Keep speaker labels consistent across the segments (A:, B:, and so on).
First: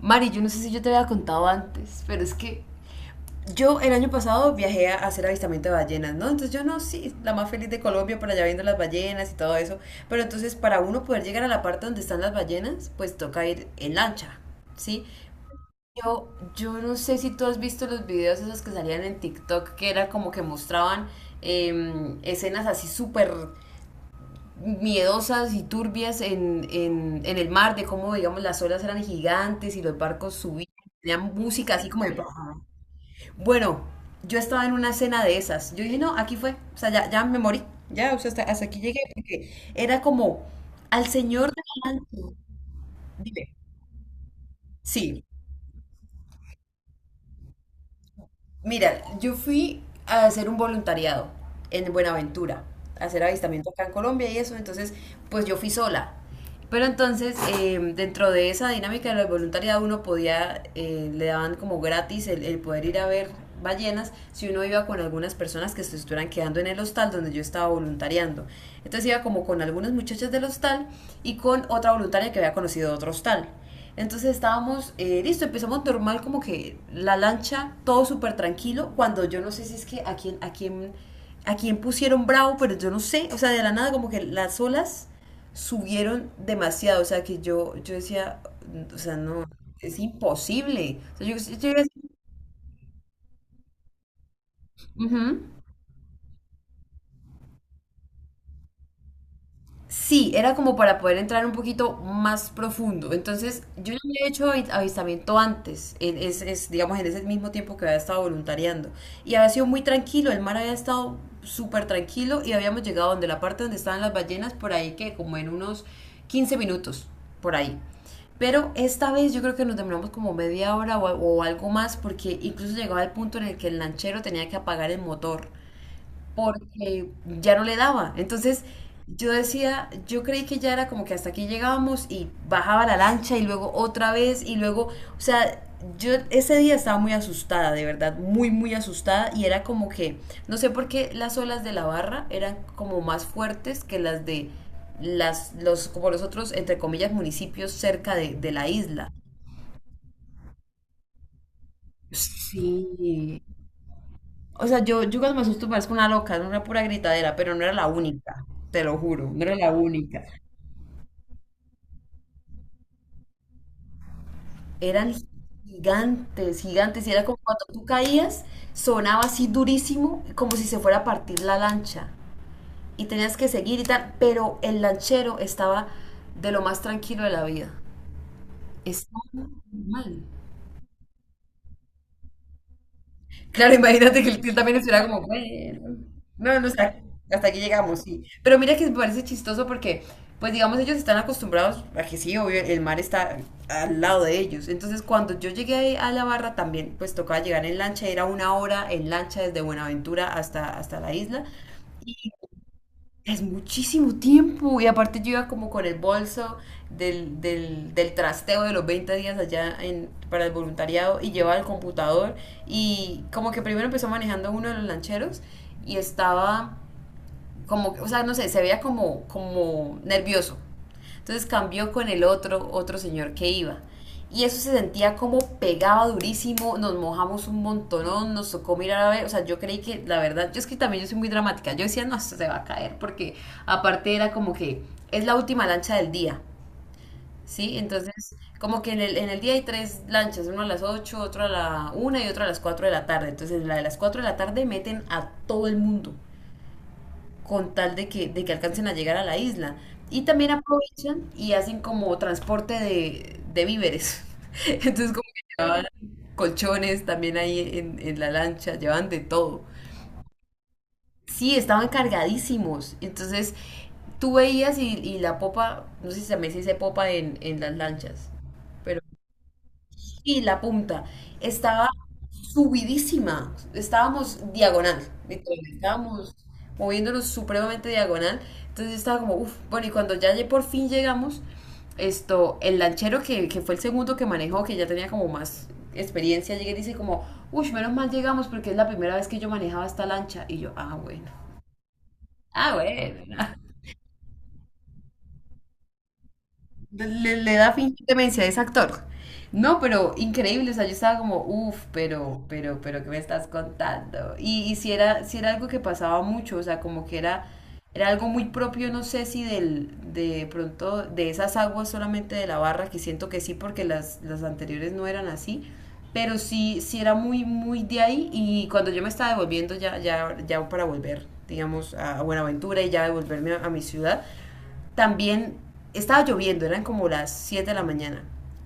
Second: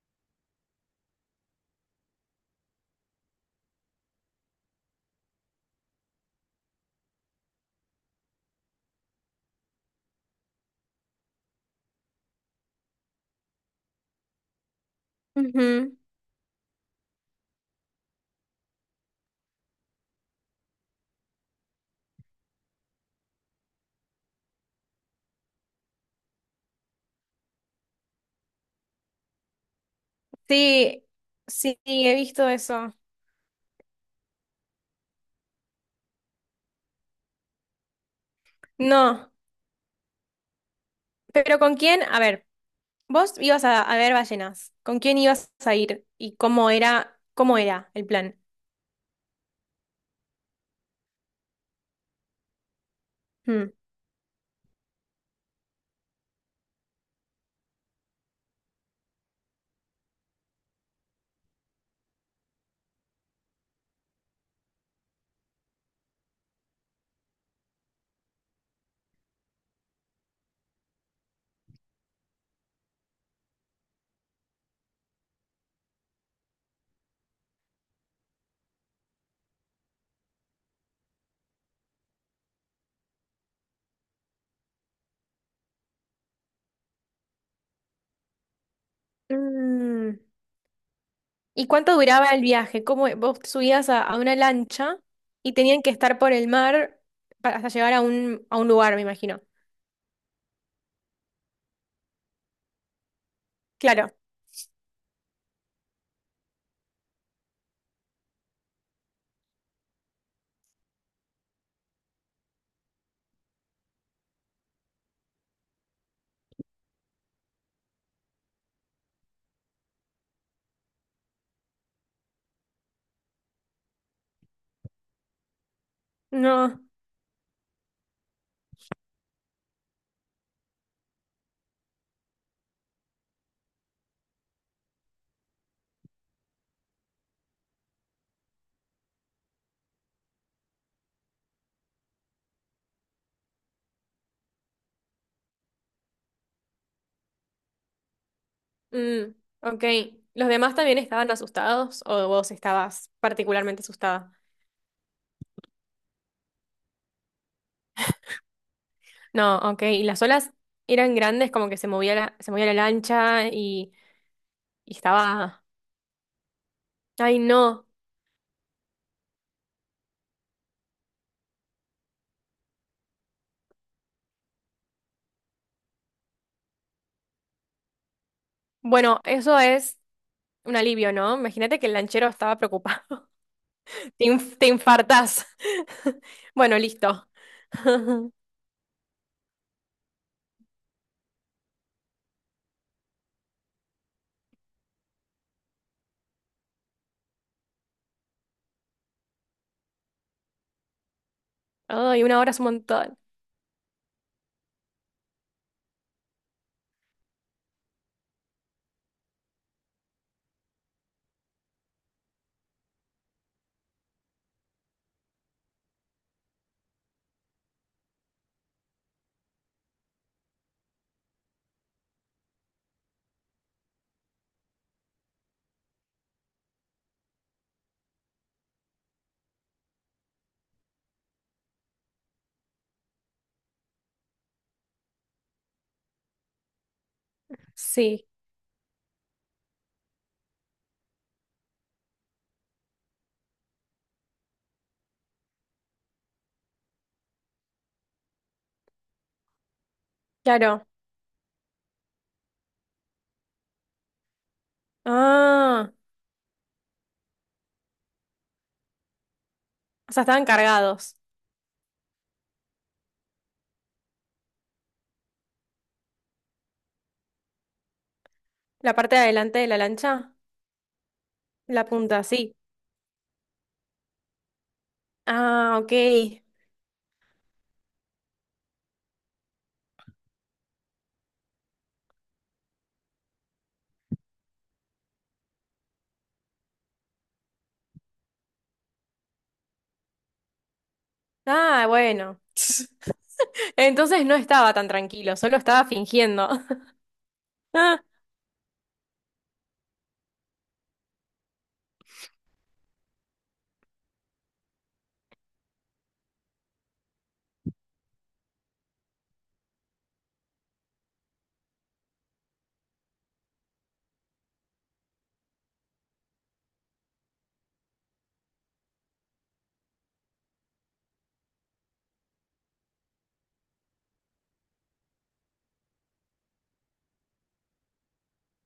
A: Mari, yo no sé si yo te había contado antes, pero es que yo el año pasado viajé a hacer avistamiento de ballenas, ¿no? Entonces yo no, sí, la más feliz de Colombia por allá viendo las ballenas y todo eso. Pero entonces, para uno poder llegar a la parte donde están las ballenas, pues toca ir en lancha, ¿sí?
B: Ujú.
A: yo, yo no sé si tú has visto los videos esos que salían en TikTok, que era como que mostraban escenas así súper miedosas y turbias en el mar, de cómo, digamos, las olas eran gigantes y los barcos subían,
B: Sí,
A: tenían música
B: sí,
A: así como
B: sí, he
A: de...
B: visto eso.
A: Bueno, yo estaba en una cena de esas. Yo dije, no, aquí fue, o sea, ya, ya me morí, ya, o sea, hasta aquí llegué,
B: No,
A: porque era como al señor
B: pero
A: de
B: ¿con
A: la
B: quién? A
A: lancha,
B: ver, vos
A: dime,
B: ibas a ver ballenas. ¿Con quién
A: sí.
B: ibas a ir? ¿Y cómo era el plan?
A: Mira, yo fui a hacer un voluntariado en Buenaventura, a hacer avistamiento
B: Mm.
A: acá en Colombia y eso, entonces pues yo fui sola. Pero entonces, dentro de esa dinámica del voluntariado, uno podía, le daban como gratis el poder ir a ver ballenas si uno iba con algunas personas que se estuvieran quedando en el hostal donde yo estaba voluntariando. Entonces iba como con algunas muchachas del hostal y con otra voluntaria que había conocido de otro hostal. Entonces estábamos, listo, empezamos normal, como que la lancha, todo súper tranquilo, cuando yo no sé si es que a quién pusieron bravo, pero yo no sé, o sea, de la nada como que las olas subieron demasiado, o sea, que yo decía, o sea, no, es
B: Mm.
A: imposible. O sea, yo,
B: ¿Y
A: yo iba
B: cuánto duraba el viaje? ¿Cómo vos te subías a una lancha
A: ujú.
B: y tenían que estar por el mar para, hasta llegar a un lugar, me imagino?
A: Sí, era como para poder entrar un poquito más profundo. Entonces, yo ya
B: Claro.
A: había hecho avistamiento antes, en, digamos, en ese mismo tiempo que había estado voluntariando. Y había sido muy tranquilo, el mar había estado súper tranquilo y habíamos llegado donde la parte donde estaban las ballenas, por ahí que como en unos 15 minutos, por ahí. Pero esta vez yo creo que nos demoramos como media hora o algo más, porque incluso llegaba el punto en el que el lanchero tenía que apagar el motor
B: No.
A: porque ya no le daba. Entonces yo decía, yo creí que ya era como que hasta aquí llegábamos, y bajaba la lancha y luego otra vez y luego, o sea, yo ese día estaba muy asustada, de verdad, muy, muy asustada, y era como que no sé por qué las olas de la barra eran como más fuertes que las de las, los, como los otros, entre comillas, municipios cerca de la isla.
B: Mm, ok. ¿Los demás también estaban asustados o vos estabas
A: Sí.
B: particularmente asustada?
A: O sea, yo cuando me asusto parezco una loca, era una pura gritadera, pero no era la única, te lo juro, no era
B: No,
A: la
B: ok. Y las
A: única.
B: olas eran grandes, como que se movía la lancha y
A: Eran
B: estaba.
A: gigantes, gigantes, y era como
B: Ay,
A: cuando tú
B: no.
A: caías, sonaba así durísimo, como si se fuera a partir la lancha, y tenías que seguir y tal, pero el lanchero estaba de lo más tranquilo de la vida. Estaba
B: Bueno, eso es
A: normal.
B: un alivio, ¿no? Imagínate que el lanchero estaba preocupado.
A: Claro, imagínate
B: Te,
A: que el tío
B: te
A: también estuviera como,
B: infartás.
A: bueno, no, no, o
B: Bueno,
A: sea,
B: listo.
A: hasta aquí llegamos, sí. Pero mira que me parece chistoso porque, pues digamos, ellos están acostumbrados a que sí, obvio, el mar está al lado de ellos. Entonces, cuando yo llegué ahí a la barra también, pues tocaba llegar en lancha, era una hora en lancha desde Buenaventura hasta, hasta la isla.
B: Ay, una hora es un montón.
A: Es muchísimo tiempo. Y aparte yo iba como con el bolso del trasteo de los 20 días allá en, para el voluntariado, y llevaba el computador. Y como que primero empezó manejando uno de los lancheros y estaba como, o sea, no sé, se veía como, como nervioso. Entonces cambió con el otro señor que iba. Y eso se sentía como pegaba durísimo, nos mojamos un montonón, nos tocó mirar a ver, o sea, yo creí que la verdad, yo es que también yo soy muy dramática, yo decía, no, esto se va a caer, porque aparte era como que es la última lancha del día, ¿sí?
B: Sí,
A: Entonces, como que en el día hay tres lanchas, una a las 8, otra a la 1 y otra a las 4 de la tarde. Entonces, en la de las 4 de la tarde meten a todo el mundo con tal de que alcancen a llegar a la isla. Y también
B: claro.
A: aprovechan y hacen como transporte de, víveres. Entonces como que llevaban
B: Ah,
A: colchones también ahí en la lancha, llevaban de todo.
B: o sea, estaban cargados.
A: Sí, estaban cargadísimos. Entonces tú veías y la popa, no sé si también se dice popa en las lanchas,
B: La
A: pero
B: parte de adelante de la lancha,
A: y la punta
B: la
A: estaba
B: punta, sí.
A: subidísima, estábamos diagonal, literal,
B: Ah, ok.
A: estábamos moviéndonos supremamente diagonal, entonces estaba como, uff, bueno, y cuando ya por fin llegamos, esto, el lanchero que fue el segundo que manejó, que ya tenía como más experiencia, llega y dice como, uff, menos mal llegamos porque es la primera vez que yo manejaba esta lancha, y yo, ah, bueno,
B: Ah, bueno.
A: ah, bueno.
B: Entonces no estaba tan tranquilo, solo estaba fingiendo.
A: Le da
B: Ah,
A: fingir demencia, es actor. No, pero increíble, o sea, yo estaba como, uff, pero, ¿qué me estás contando? Y si era algo que pasaba mucho, o sea, como que era, era algo muy propio, no sé si del, de pronto, de esas aguas solamente de la barra, que siento que sí, porque las anteriores no eran así, pero sí, sí era muy, muy de ahí, y cuando yo me estaba devolviendo ya, ya, ya para volver, digamos, a Buenaventura, y ya devolverme a mi ciudad, también estaba lloviendo, eran como las 7 de la mañana.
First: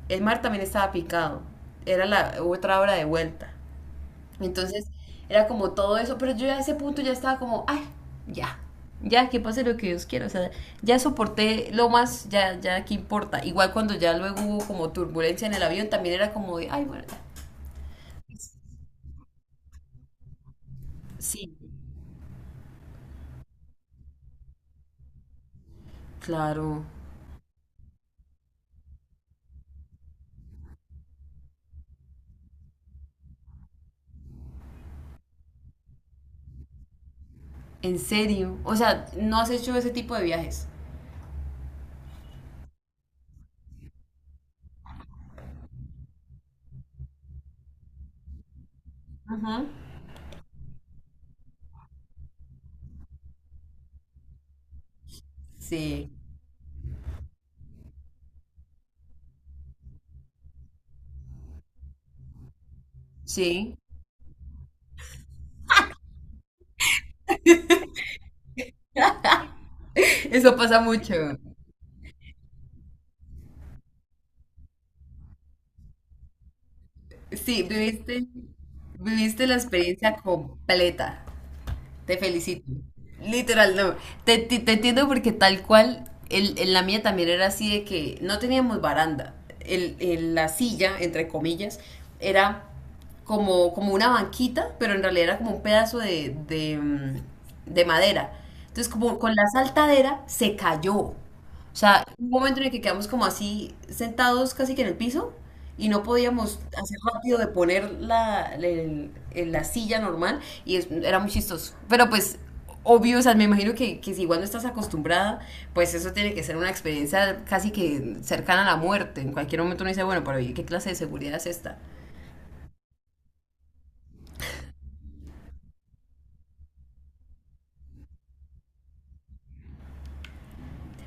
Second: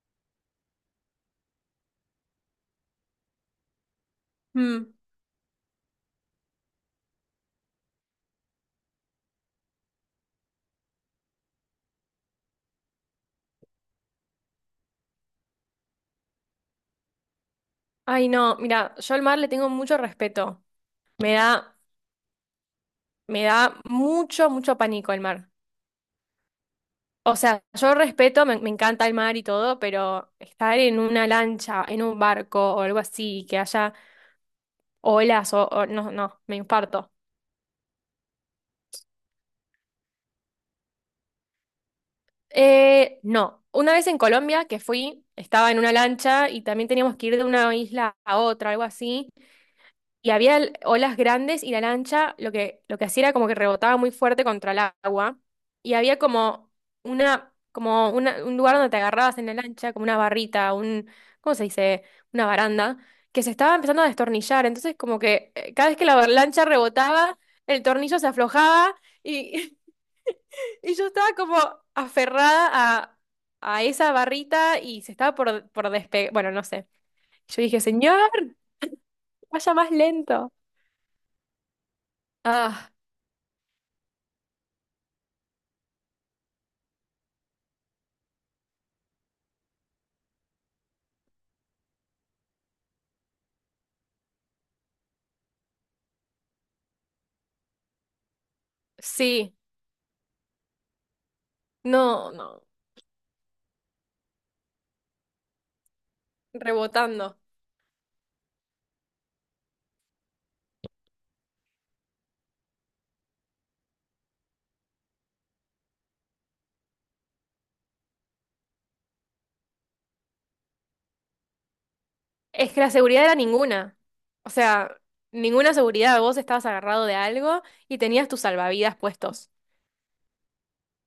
A: El mar también estaba picado, era la otra hora de vuelta. Entonces
B: mm.
A: era como todo eso, pero yo a ese punto ya estaba como, ay, ya, ya que pase lo que Dios quiera, o sea, ya soporté lo más, ya, ya, ¿qué importa? Igual cuando ya luego hubo como turbulencia en el avión, también era como de, ay, bueno, ya".
B: Ay, no, mira, yo al mar le tengo mucho respeto. Me
A: Sí,
B: da, me da mucho, mucho pánico el mar.
A: claro,
B: O sea, yo respeto, me encanta el mar y todo, pero estar en una lancha, en un barco o algo así, que haya olas no, no, me infarto.
A: en serio, o sea, ¿no has hecho ese tipo de viajes?
B: No, una vez en Colombia que fui, estaba en una lancha y también teníamos que ir de una isla a otra, algo así.
A: Ajá.
B: Y había olas grandes y la lancha lo que hacía era como que rebotaba muy fuerte contra el agua y
A: Sí,
B: había como una, como un lugar donde te agarrabas en la lancha, como una barrita, un, ¿cómo se dice? Una baranda, que se estaba
A: sí,
B: empezando a destornillar, entonces como que cada vez que la lancha rebotaba, el tornillo se aflojaba y,
A: eso pasa
B: y yo
A: mucho.
B: estaba como aferrada a esa barrita y se estaba por despegar, bueno, no sé.
A: Sí,
B: Yo dije, señor,
A: viviste, viviste la
B: vaya más
A: experiencia
B: lento.
A: completa. Te felicito.
B: Ah,
A: Literal, no. Te, te entiendo porque tal cual, el, en la mía también era así de que no teníamos baranda. El, la silla, entre comillas, era como, como una banquita, pero en realidad era como un pedazo de, de madera. Entonces, como con la
B: sí.
A: saltadera, se cayó. O sea, hubo un
B: No,
A: momento
B: no,
A: en el que quedamos como así sentados casi que en el piso y no podíamos hacer
B: rebotando.
A: rápido de poner la, la silla normal y era muy chistoso. Pero pues obvio, o sea, me imagino que si igual no estás acostumbrada, pues eso tiene que ser una experiencia casi que cercana a la muerte. En cualquier momento uno dice, bueno, pero ¿y qué clase de seguridad es esta?
B: Es que la seguridad era ninguna. O sea, ninguna seguridad. Vos estabas agarrado de algo y tenías tus salvavidas puestos.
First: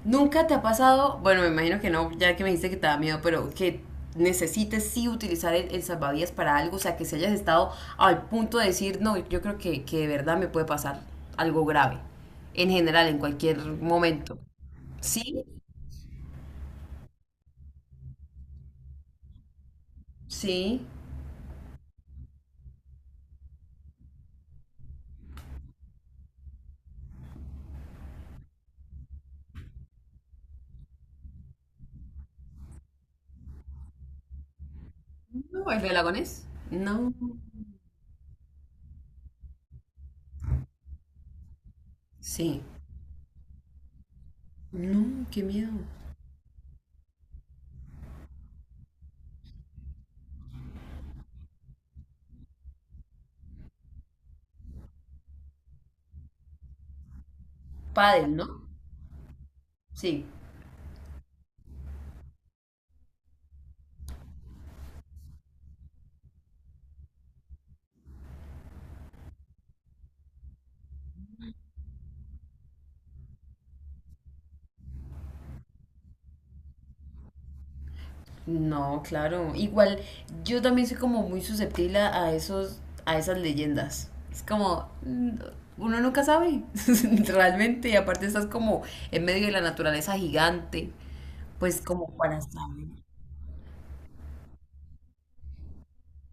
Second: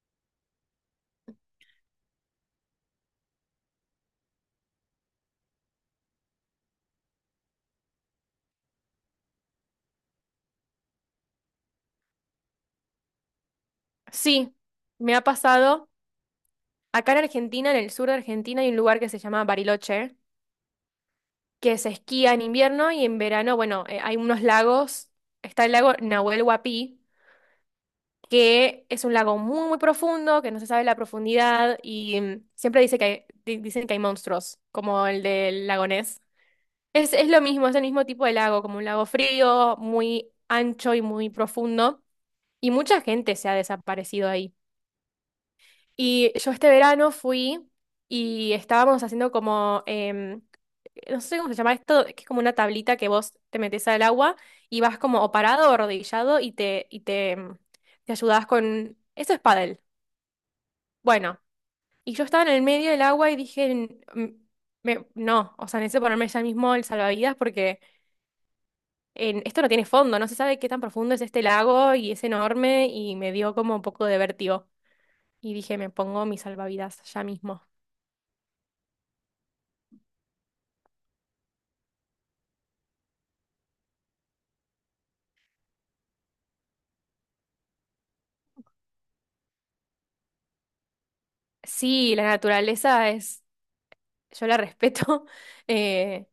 A: ¿Nunca te ha pasado, bueno, me imagino que no, ya que me dijiste que te da miedo, pero que necesites sí utilizar el salvavidas para algo, o sea, que si hayas estado al punto de decir, no, yo creo que de verdad me puede pasar algo grave, en general, en cualquier momento.
B: Sí, me ha
A: Sí,
B: pasado. Acá en Argentina, en el sur de Argentina, hay un lugar que se llama Bariloche,
A: sí.
B: que se esquía en invierno y en verano, bueno, hay unos lagos. Está el lago Nahuel Huapi, que es un lago muy, muy profundo, que no se sabe la profundidad y siempre dice que dicen que hay monstruos, como el del
A: No, ¿el
B: lago
A: de
B: Ness.
A: lagones? No,
B: Es lo mismo, es el mismo tipo de lago, como un lago frío, muy ancho y muy profundo.
A: sí.
B: Y mucha gente se ha desaparecido ahí.
A: No, qué miedo.
B: Y yo este verano fui y estábamos haciendo como, no sé cómo se llama esto, que es como una tablita que vos te metes al agua y vas como o parado o arrodillado y te, te
A: Pádel, ¿no?
B: ayudás con... Eso es pádel.
A: Sí.
B: Bueno, y yo estaba en el medio del agua y dije: "Mm, no, o sea, necesito ponerme ya mismo el salvavidas porque... esto no tiene fondo, no se sabe qué tan profundo es este lago y es enorme y me dio como un poco de vértigo. Y dije, me pongo mis salvavidas ya mismo.
A: No, claro. Igual, yo también soy como muy susceptible a esos, a esas leyendas. Es como, uno nunca sabe, realmente. Y aparte estás como en medio de la naturaleza gigante, pues como
B: Sí, la
A: para saber.
B: naturaleza es, yo la respeto. eh,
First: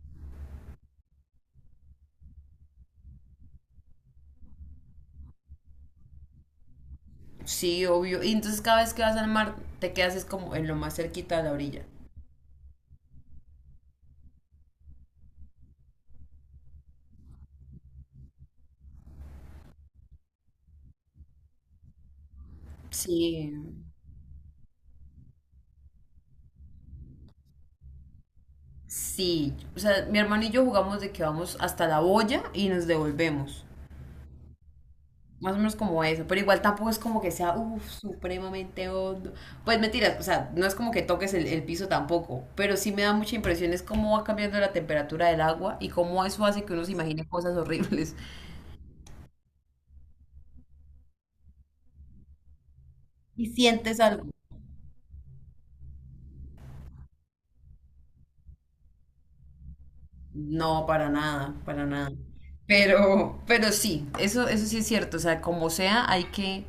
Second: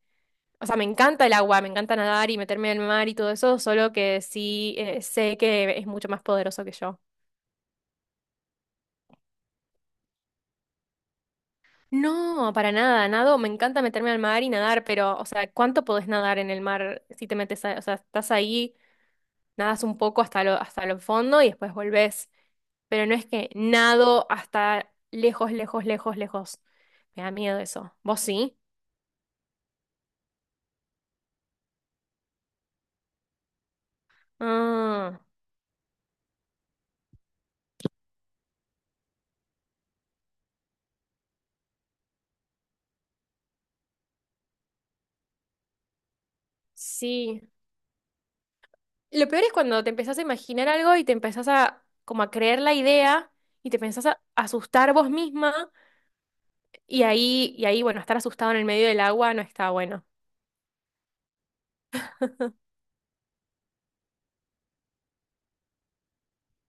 B: o sea, me encanta el agua, me encanta nadar y meterme al mar y todo eso, solo que sí, sé que es mucho más poderoso que yo.
A: Sí, obvio. Y entonces cada vez que vas al mar, te quedas es como en lo más cerquita de la orilla.
B: No, para nada, nado, me encanta meterme al mar y nadar, pero, o sea, ¿cuánto podés nadar en el mar si te metes, o sea, estás ahí, nadas un poco hasta lo, hasta el fondo y después volvés? Pero no es que
A: Sí,
B: nado hasta lejos, lejos, lejos, lejos. Me da miedo eso. ¿Vos sí?
A: sí. O sea, mi hermano y yo jugamos de que vamos hasta la boya y nos devolvemos.
B: Ah,
A: Más o menos como eso, pero igual tampoco es como que sea uf, supremamente hondo. Pues mentiras, o sea, no es como que toques el piso tampoco, pero sí me da mucha impresión es cómo va cambiando la temperatura del agua y cómo eso hace que uno se imagine
B: sí.
A: cosas horribles.
B: Lo peor es cuando te empezás a imaginar algo y te empezás a como a creer la idea
A: ¿Y
B: y te
A: sientes
B: empezás a
A: algo?
B: asustar vos misma y ahí, bueno, estar asustado en el medio del agua no está bueno.
A: No, para nada, para nada. Pero sí, eso sí es cierto, o sea, como sea,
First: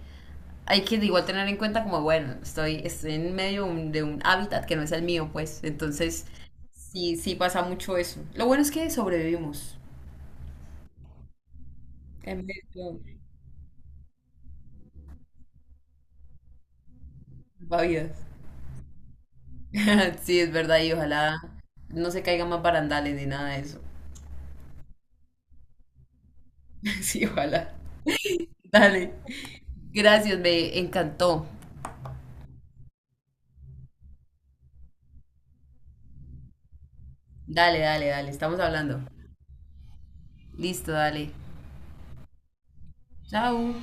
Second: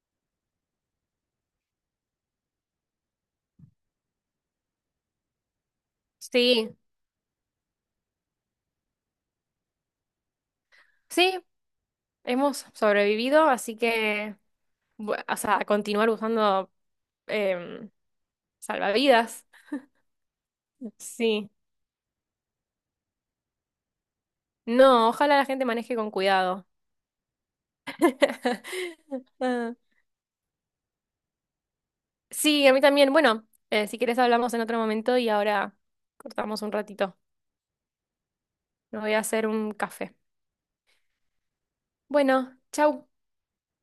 A: hay que igual tener en cuenta como, bueno, estoy en medio de un hábitat que no es el mío, pues, entonces
B: Sí,
A: sí, sí pasa mucho eso. Lo bueno es que sobrevivimos.
B: sí,
A: En vez
B: hemos
A: de
B: sobrevivido, así que, o sea, continuar usando em,
A: salvavidas.
B: salvavidas.
A: Sí, es verdad, y ojalá
B: Sí.
A: no se caigan más barandales ni nada de eso.
B: No, ojalá la gente maneje con cuidado.
A: Sí, ojalá. Dale.
B: Ah,
A: Gracias, me encantó.
B: sí, a mí también. Bueno, si querés hablamos en otro momento y ahora cortamos un ratito.
A: Dale, dale, dale. Estamos
B: Me
A: hablando.
B: voy a hacer un café.
A: Listo, dale.
B: Bueno, chau.
A: Chao.